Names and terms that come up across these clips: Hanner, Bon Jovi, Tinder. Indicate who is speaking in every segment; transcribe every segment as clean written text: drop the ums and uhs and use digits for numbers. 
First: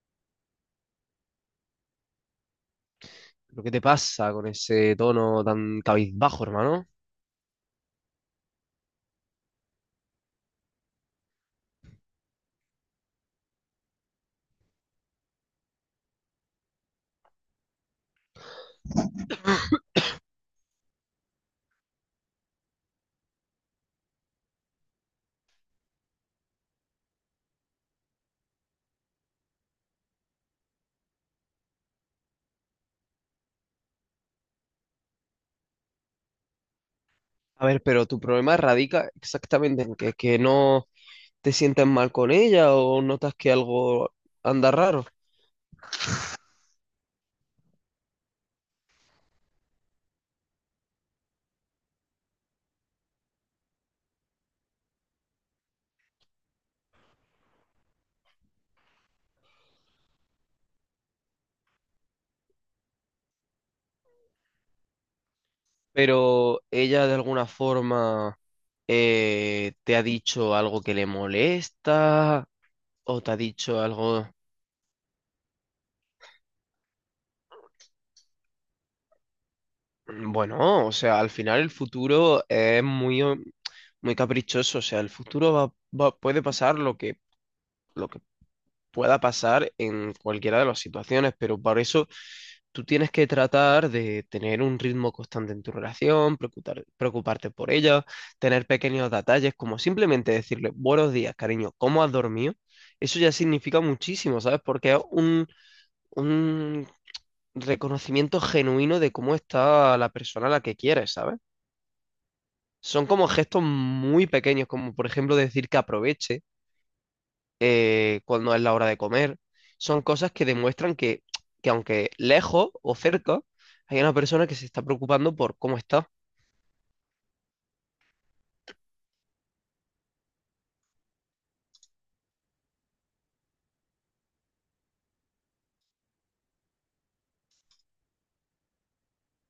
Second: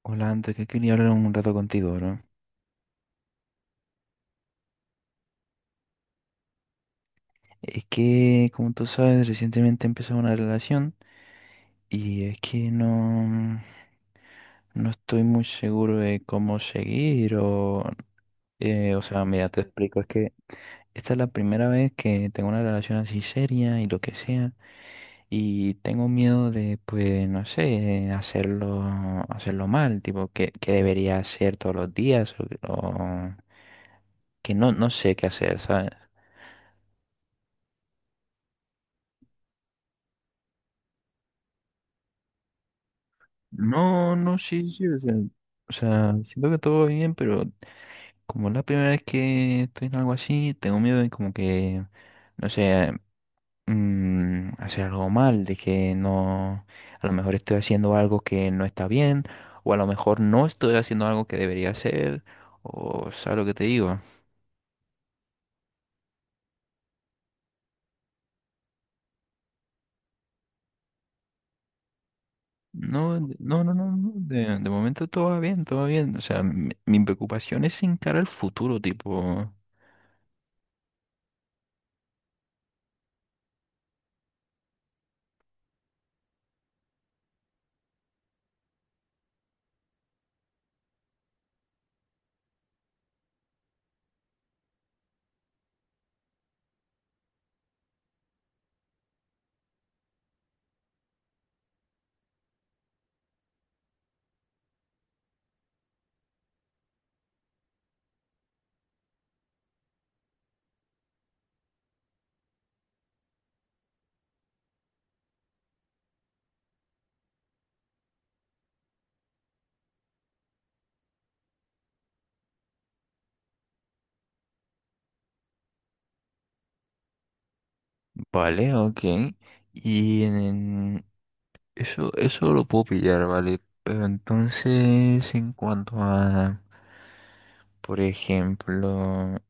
Speaker 1: Hola, antes que quería hablar un rato contigo, bro.
Speaker 2: ¿Pero qué te pasa con ese tono tan cabizbajo, hermano?
Speaker 1: Es que, como tú sabes, recientemente empezó una relación y es que no, no estoy muy seguro de cómo seguir. O... O sea, mira, te explico, es que esta es la primera vez que tengo una relación así seria y lo que sea, y tengo miedo de, pues, no sé, hacerlo, hacerlo mal, tipo, que debería hacer todos los días, o que no, no sé qué hacer, ¿sabes?
Speaker 2: A ver, pero tu problema radica exactamente en que no te sientes mal con ella o notas que algo
Speaker 1: No, no, sí,
Speaker 2: anda
Speaker 1: sí, o
Speaker 2: raro,
Speaker 1: sea, siento que todo va bien, pero como es la primera vez que estoy en algo así, tengo miedo de como que, no sé, hacer algo mal, de que no, a lo mejor estoy haciendo algo que no está bien, o a lo mejor no estoy haciendo algo que debería hacer, o sabes lo que te digo.
Speaker 2: pero ella de alguna forma te ha dicho algo que le molesta
Speaker 1: No,
Speaker 2: o te ha
Speaker 1: no, no,
Speaker 2: dicho
Speaker 1: no, no,
Speaker 2: algo...
Speaker 1: de momento todo va bien, o sea, mi preocupación es encarar el futuro, tipo,
Speaker 2: Bueno, o sea, al final el futuro es muy caprichoso, o sea, el futuro va, puede pasar lo lo que pueda pasar en cualquiera de las situaciones, pero por eso tú tienes que tratar de tener un ritmo constante en tu relación, preocuparte por ella, tener pequeños detalles, como simplemente decirle buenos días, cariño, ¿cómo has dormido? Eso ya significa muchísimo, ¿sabes? Porque es un reconocimiento genuino de cómo está la persona a la que quieres, ¿sabes? Son como gestos muy pequeños, como por ejemplo decir que aproveche cuándo es la hora de comer. Son cosas que demuestran que aunque lejos o cerca, hay una persona que se está preocupando por cómo está.
Speaker 1: vale, ok. Y en, eso lo puedo pillar, ¿vale? Pero entonces, en cuanto a, por ejemplo,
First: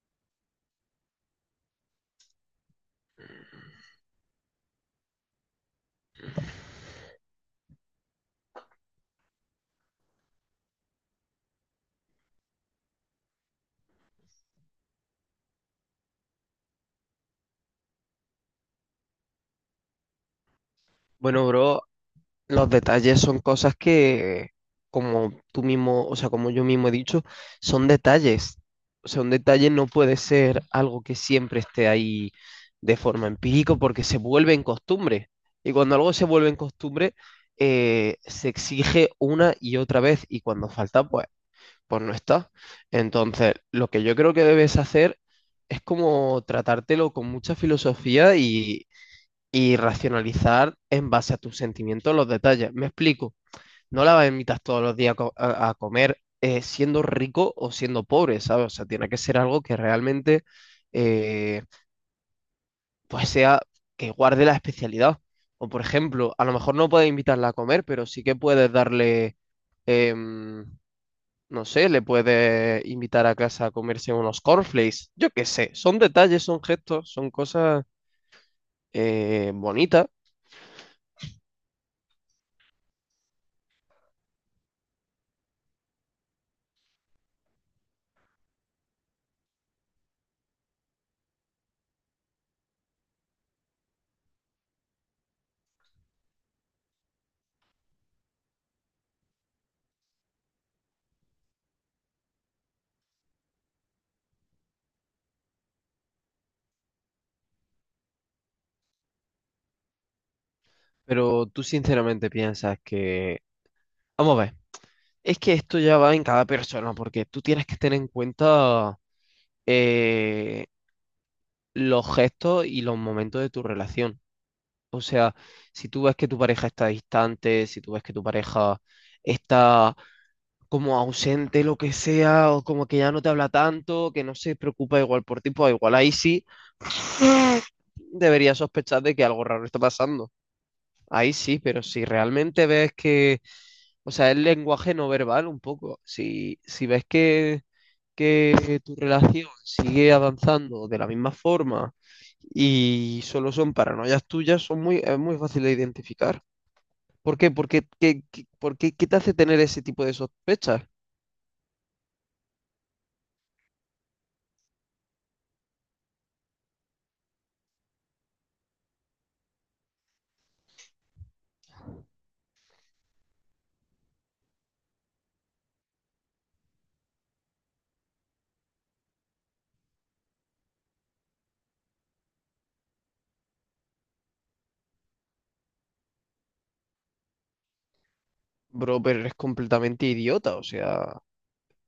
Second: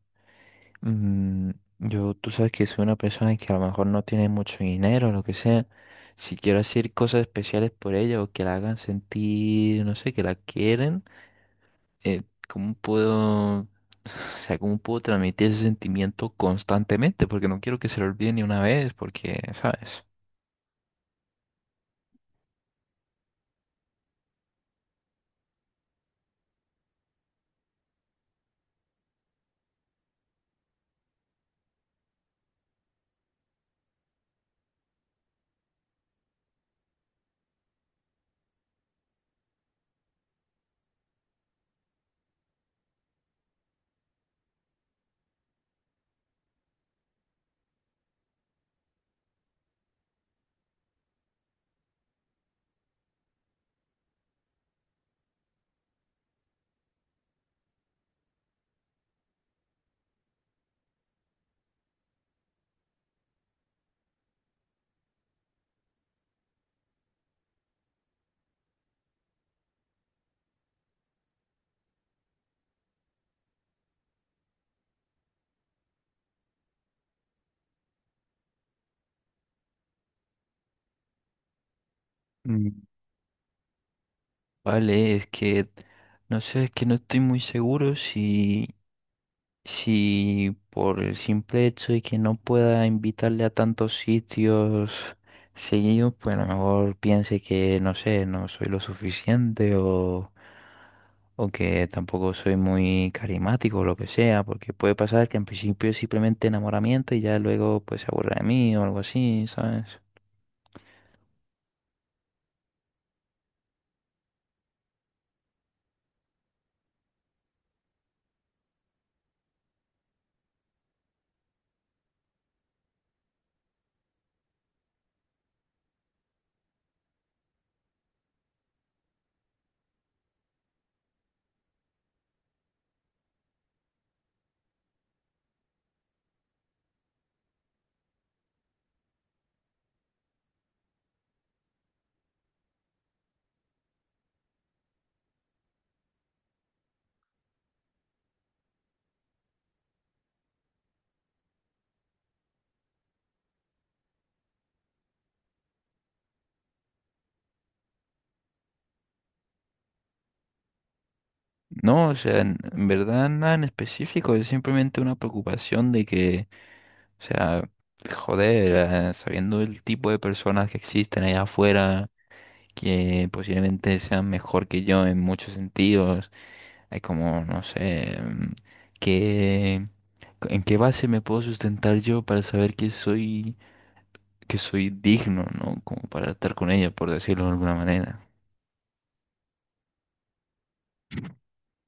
Speaker 1: mm, yo, tú sabes que soy una persona que a lo mejor no tiene mucho dinero, lo que sea. Si quiero hacer cosas especiales por ella o que la hagan sentir, no sé, que la quieren, eh, ¿cómo puedo, o sea, cómo puedo transmitir ese sentimiento constantemente? Porque no quiero que se lo olvide ni una vez, porque, ¿sabes?
Speaker 2: Bueno, bro, los detalles son cosas que, como tú mismo, o sea, como yo mismo he dicho, son detalles. O sea, un detalle no puede ser algo que siempre esté ahí de forma empírica porque se vuelve en costumbre. Y cuando algo se vuelve en costumbre, se exige una y otra vez. Y cuando falta, pues no está. Entonces, lo que yo creo que debes hacer es como tratártelo con mucha filosofía y racionalizar en base a tus sentimientos los detalles. Me explico, no la invitas todos los días a, a comer siendo rico o siendo pobre, ¿sabes? O sea, tiene que ser algo que realmente eh, pues sea que guarde la especialidad. O por ejemplo, a lo mejor no puedes invitarla a comer, pero sí que puedes darle... em, no sé, le puede invitar a casa a comerse unos cornflakes. Yo qué sé, son detalles, son gestos, son cosas bonitas,
Speaker 1: Vale, es que no sé, es que no estoy muy seguro si, si por el simple hecho de que no pueda invitarle a tantos sitios seguidos, pues a lo mejor piense que no sé, no soy lo suficiente o que tampoco soy muy carismático o lo que sea, porque puede pasar que en principio es simplemente enamoramiento y ya luego pues se aburra de mí o algo así, ¿sabes?
Speaker 2: pero tú sinceramente piensas que... Vamos a ver, es que esto ya va en cada persona, porque tú tienes que tener en cuenta eh, los gestos y los momentos de tu relación. O sea, si tú ves que tu pareja está distante, si tú ves que tu pareja está como ausente, lo que sea, o como que ya no te habla tanto, que no se preocupa igual por ti, pues igual ahí sí deberías sospechar de que algo raro está pasando. Ahí sí, pero si realmente ves que, o sea, es lenguaje no verbal un poco, si ves que tu relación sigue avanzando de la misma forma y solo son paranoias tuyas, son es muy fácil de identificar. ¿Por qué? Porque, ¿por qué te hace tener ese tipo de sospechas?
Speaker 1: No, o sea, en verdad nada en específico, es simplemente una preocupación de que... O sea, joder, sabiendo el tipo de personas que existen allá afuera, que posiblemente sean mejor que yo en muchos sentidos, hay como, no sé, ¿qué- ¿en qué base me puedo sustentar yo para saber que soy digno, ¿no? Como para estar con ella, por decirlo de alguna manera.
Speaker 2: Bro, pero eres completamente idiota, o sea,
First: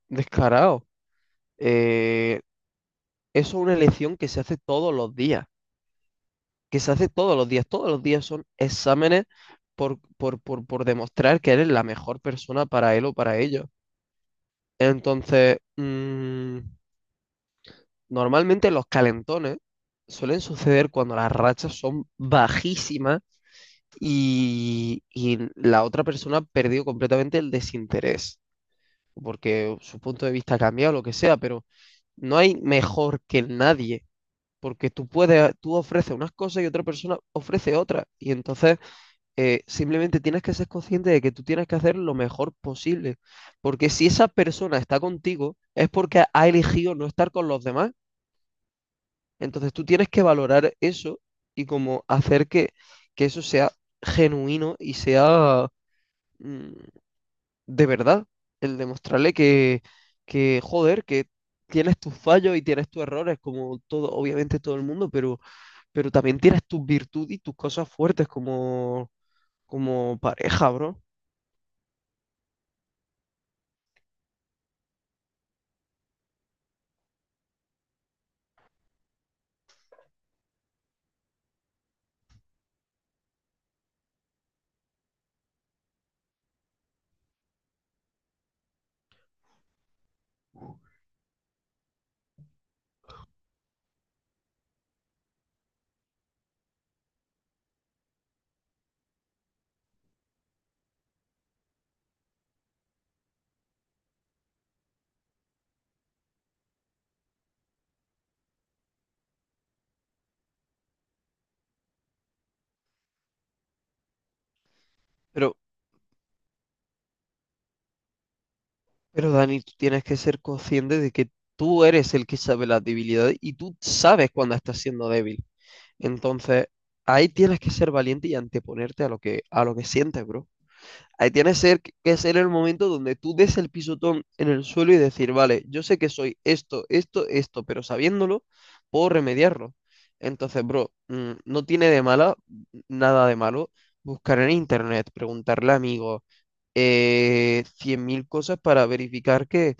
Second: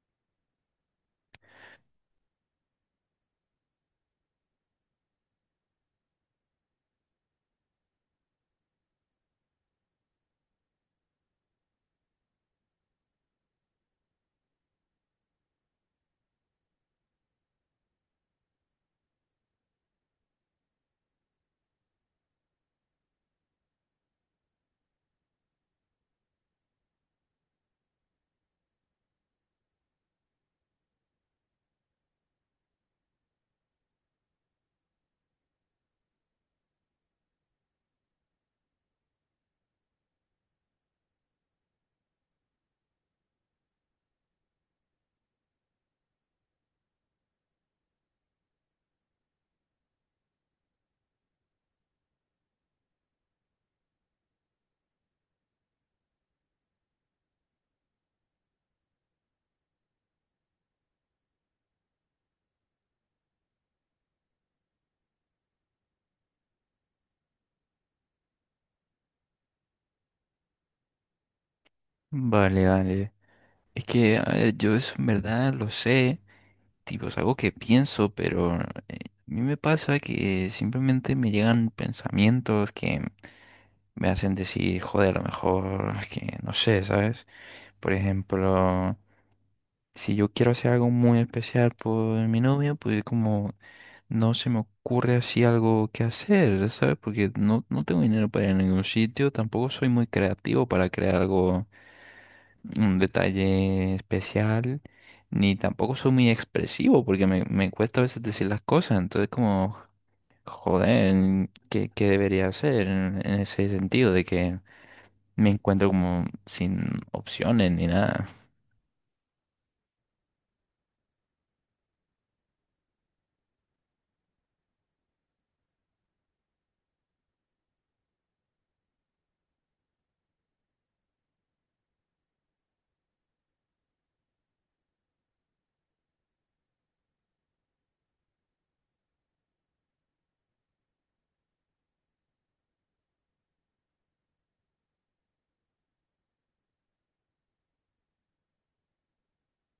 Speaker 2: descarado. Eh, eso es una elección que se hace todos los días, que se hace todos los días. Todos los días son exámenes por demostrar que eres la mejor persona para él o para ellos. Entonces, mm, normalmente los calentones suelen suceder cuando las rachas son bajísimas y la otra persona ha perdido completamente el desinterés, porque su punto de vista ha cambiado, lo que sea, pero... No hay mejor que nadie, porque tú puedes, tú ofreces unas cosas y otra persona ofrece otras. Y entonces simplemente tienes que ser consciente de que tú tienes que hacer lo mejor posible. Porque si esa persona está contigo, es porque ha elegido no estar con los demás. Entonces tú tienes que valorar eso y como hacer que eso sea genuino y sea mm, de verdad, el demostrarle que, joder, que tienes tus fallos y tienes tus errores, como todo, obviamente todo el mundo, pero también tienes tus virtudes y tus cosas fuertes como, como pareja, bro.
Speaker 1: Vale, vale. Es que, a ver, yo eso en verdad lo sé. Tipo, es algo que pienso, pero a mí me pasa que simplemente me llegan pensamientos que me hacen decir, joder, a lo mejor, es que no sé, ¿sabes? Por ejemplo, si yo quiero hacer algo muy especial por mi novia, pues como no se me ocurre así algo que hacer, ¿sabes? Porque no, no tengo dinero para ir a ningún sitio, tampoco soy muy creativo para crear algo, un detalle especial, ni tampoco soy muy expresivo porque me cuesta a veces decir las cosas, entonces como, joder, ¿qué debería hacer en ese sentido de que me
Speaker 2: Pero,
Speaker 1: encuentro como sin opciones ni nada?
Speaker 2: pero Dani, tú tienes que ser consciente de que tú eres el que sabe las debilidades y tú sabes cuando estás siendo débil. Entonces, ahí tienes que ser valiente y anteponerte a lo a lo que sientes, bro. Ahí tienes que ser el momento donde tú des el pisotón en el suelo y decir, vale, yo sé que soy esto, esto, esto, pero sabiéndolo, puedo remediarlo. Entonces, bro, mm, no tiene de mala, mm, nada de malo, buscar en internet, preguntarle a amigos, 100.000 cosas para verificar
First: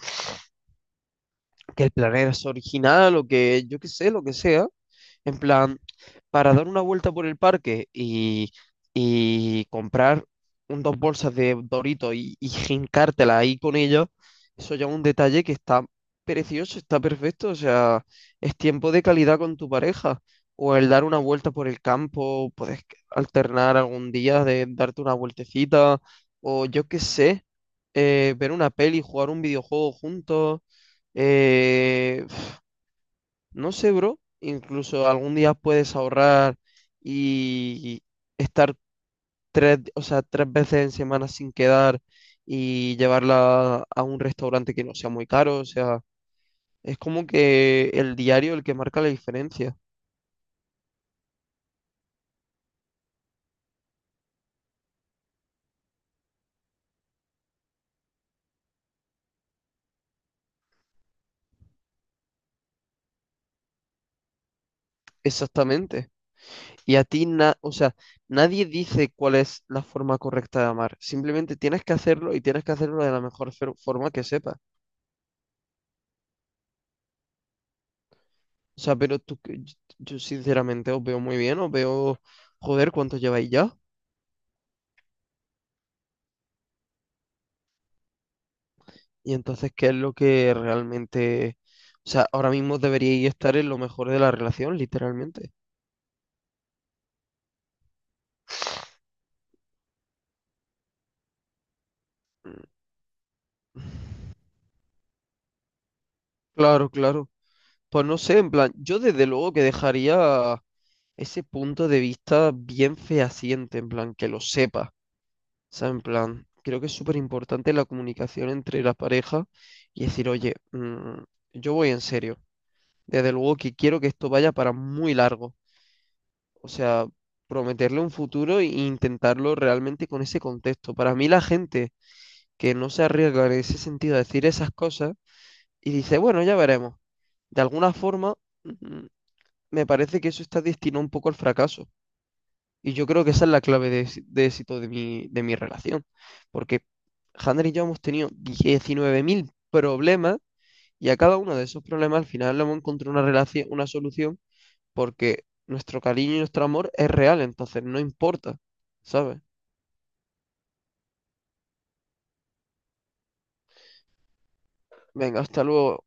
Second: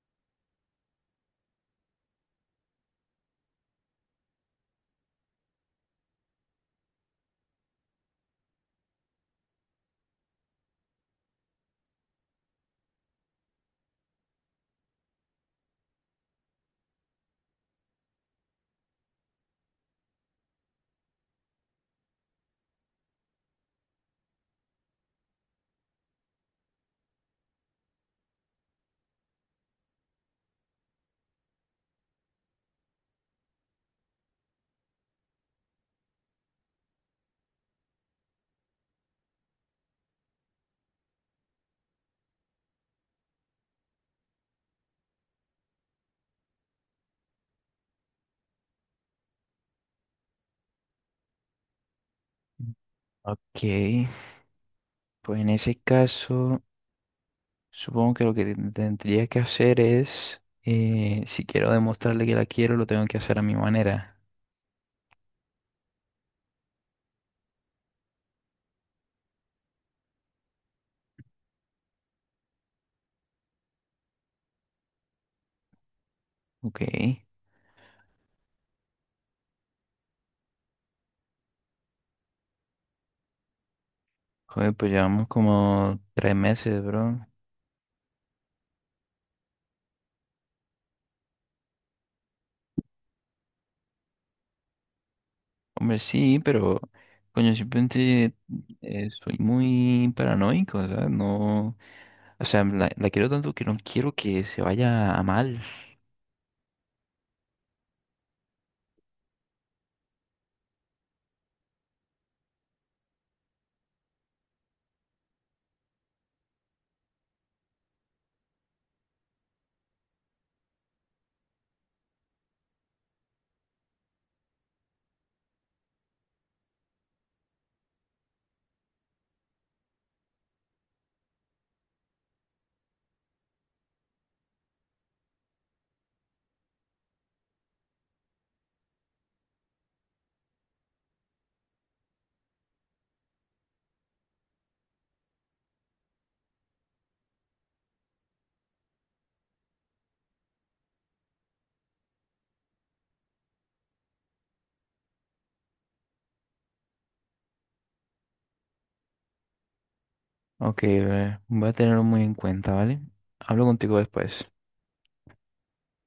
Speaker 2: que el planeta es original o que yo qué sé, lo que sea, en plan, para dar una vuelta por el parque y comprar un, dos bolsas de Doritos y jincártela ahí con ellos, eso ya es un detalle que está precioso, está perfecto, o sea, es tiempo de calidad con tu pareja. O el dar una vuelta por el campo, puedes alternar algún día de darte una vueltecita, o yo qué sé, ver una peli, jugar un videojuego juntos eh, no sé, bro. Incluso algún día puedes ahorrar y estar tres, o sea, tres veces en semana sin quedar y llevarla a un restaurante que no sea muy caro. O sea, es como que el diario el que marca la diferencia.
Speaker 1: Ok, pues en ese caso, supongo que lo que tendría que hacer es, si quiero demostrarle que la quiero, lo tengo que hacer a mi manera.
Speaker 2: Exactamente. Y a ti, o sea, nadie dice cuál es la forma correcta de amar. Simplemente tienes que hacerlo y tienes que hacerlo de la mejor forma que sepas.
Speaker 1: Ok,
Speaker 2: O sea, pero tú, yo sinceramente os veo muy bien, os veo, joder, ¿cuánto lleváis ya?
Speaker 1: joder, pues llevamos como 3 meses, bro.
Speaker 2: Y entonces, ¿qué es lo que realmente, o sea, ahora mismo deberíais estar en lo mejor de la relación, literalmente?
Speaker 1: Hombre, sí, pero coño, simplemente soy muy paranoico, o sea, no, o sea,
Speaker 2: Mm.
Speaker 1: la quiero tanto que no quiero que se vaya a mal.
Speaker 2: Claro, claro. Pues no sé, en plan, yo desde luego que dejaría ese punto de vista bien fehaciente, en plan, que lo sepa. O sea, en plan, creo que es súper importante la comunicación entre la pareja y decir, oye, mm, yo voy en serio. Desde luego que quiero que esto vaya para muy largo. O sea, prometerle un futuro e intentarlo realmente con ese contexto. Para mí la gente que no se arriesga en ese sentido a decir esas cosas y dice, bueno, ya veremos. De alguna forma, mm, me parece que eso está destinado un poco al fracaso. Y yo creo que esa es la clave de, de éxito de de mi relación. Porque Hanner y yo hemos tenido 19.000 problemas y a cada uno de esos problemas al final le hemos encontrado una relación, una solución porque nuestro cariño y nuestro amor es real, entonces no importa, ¿sabes?
Speaker 1: Ok, voy a tenerlo muy en cuenta, ¿vale? Hablo contigo después.
Speaker 2: Venga, hasta luego.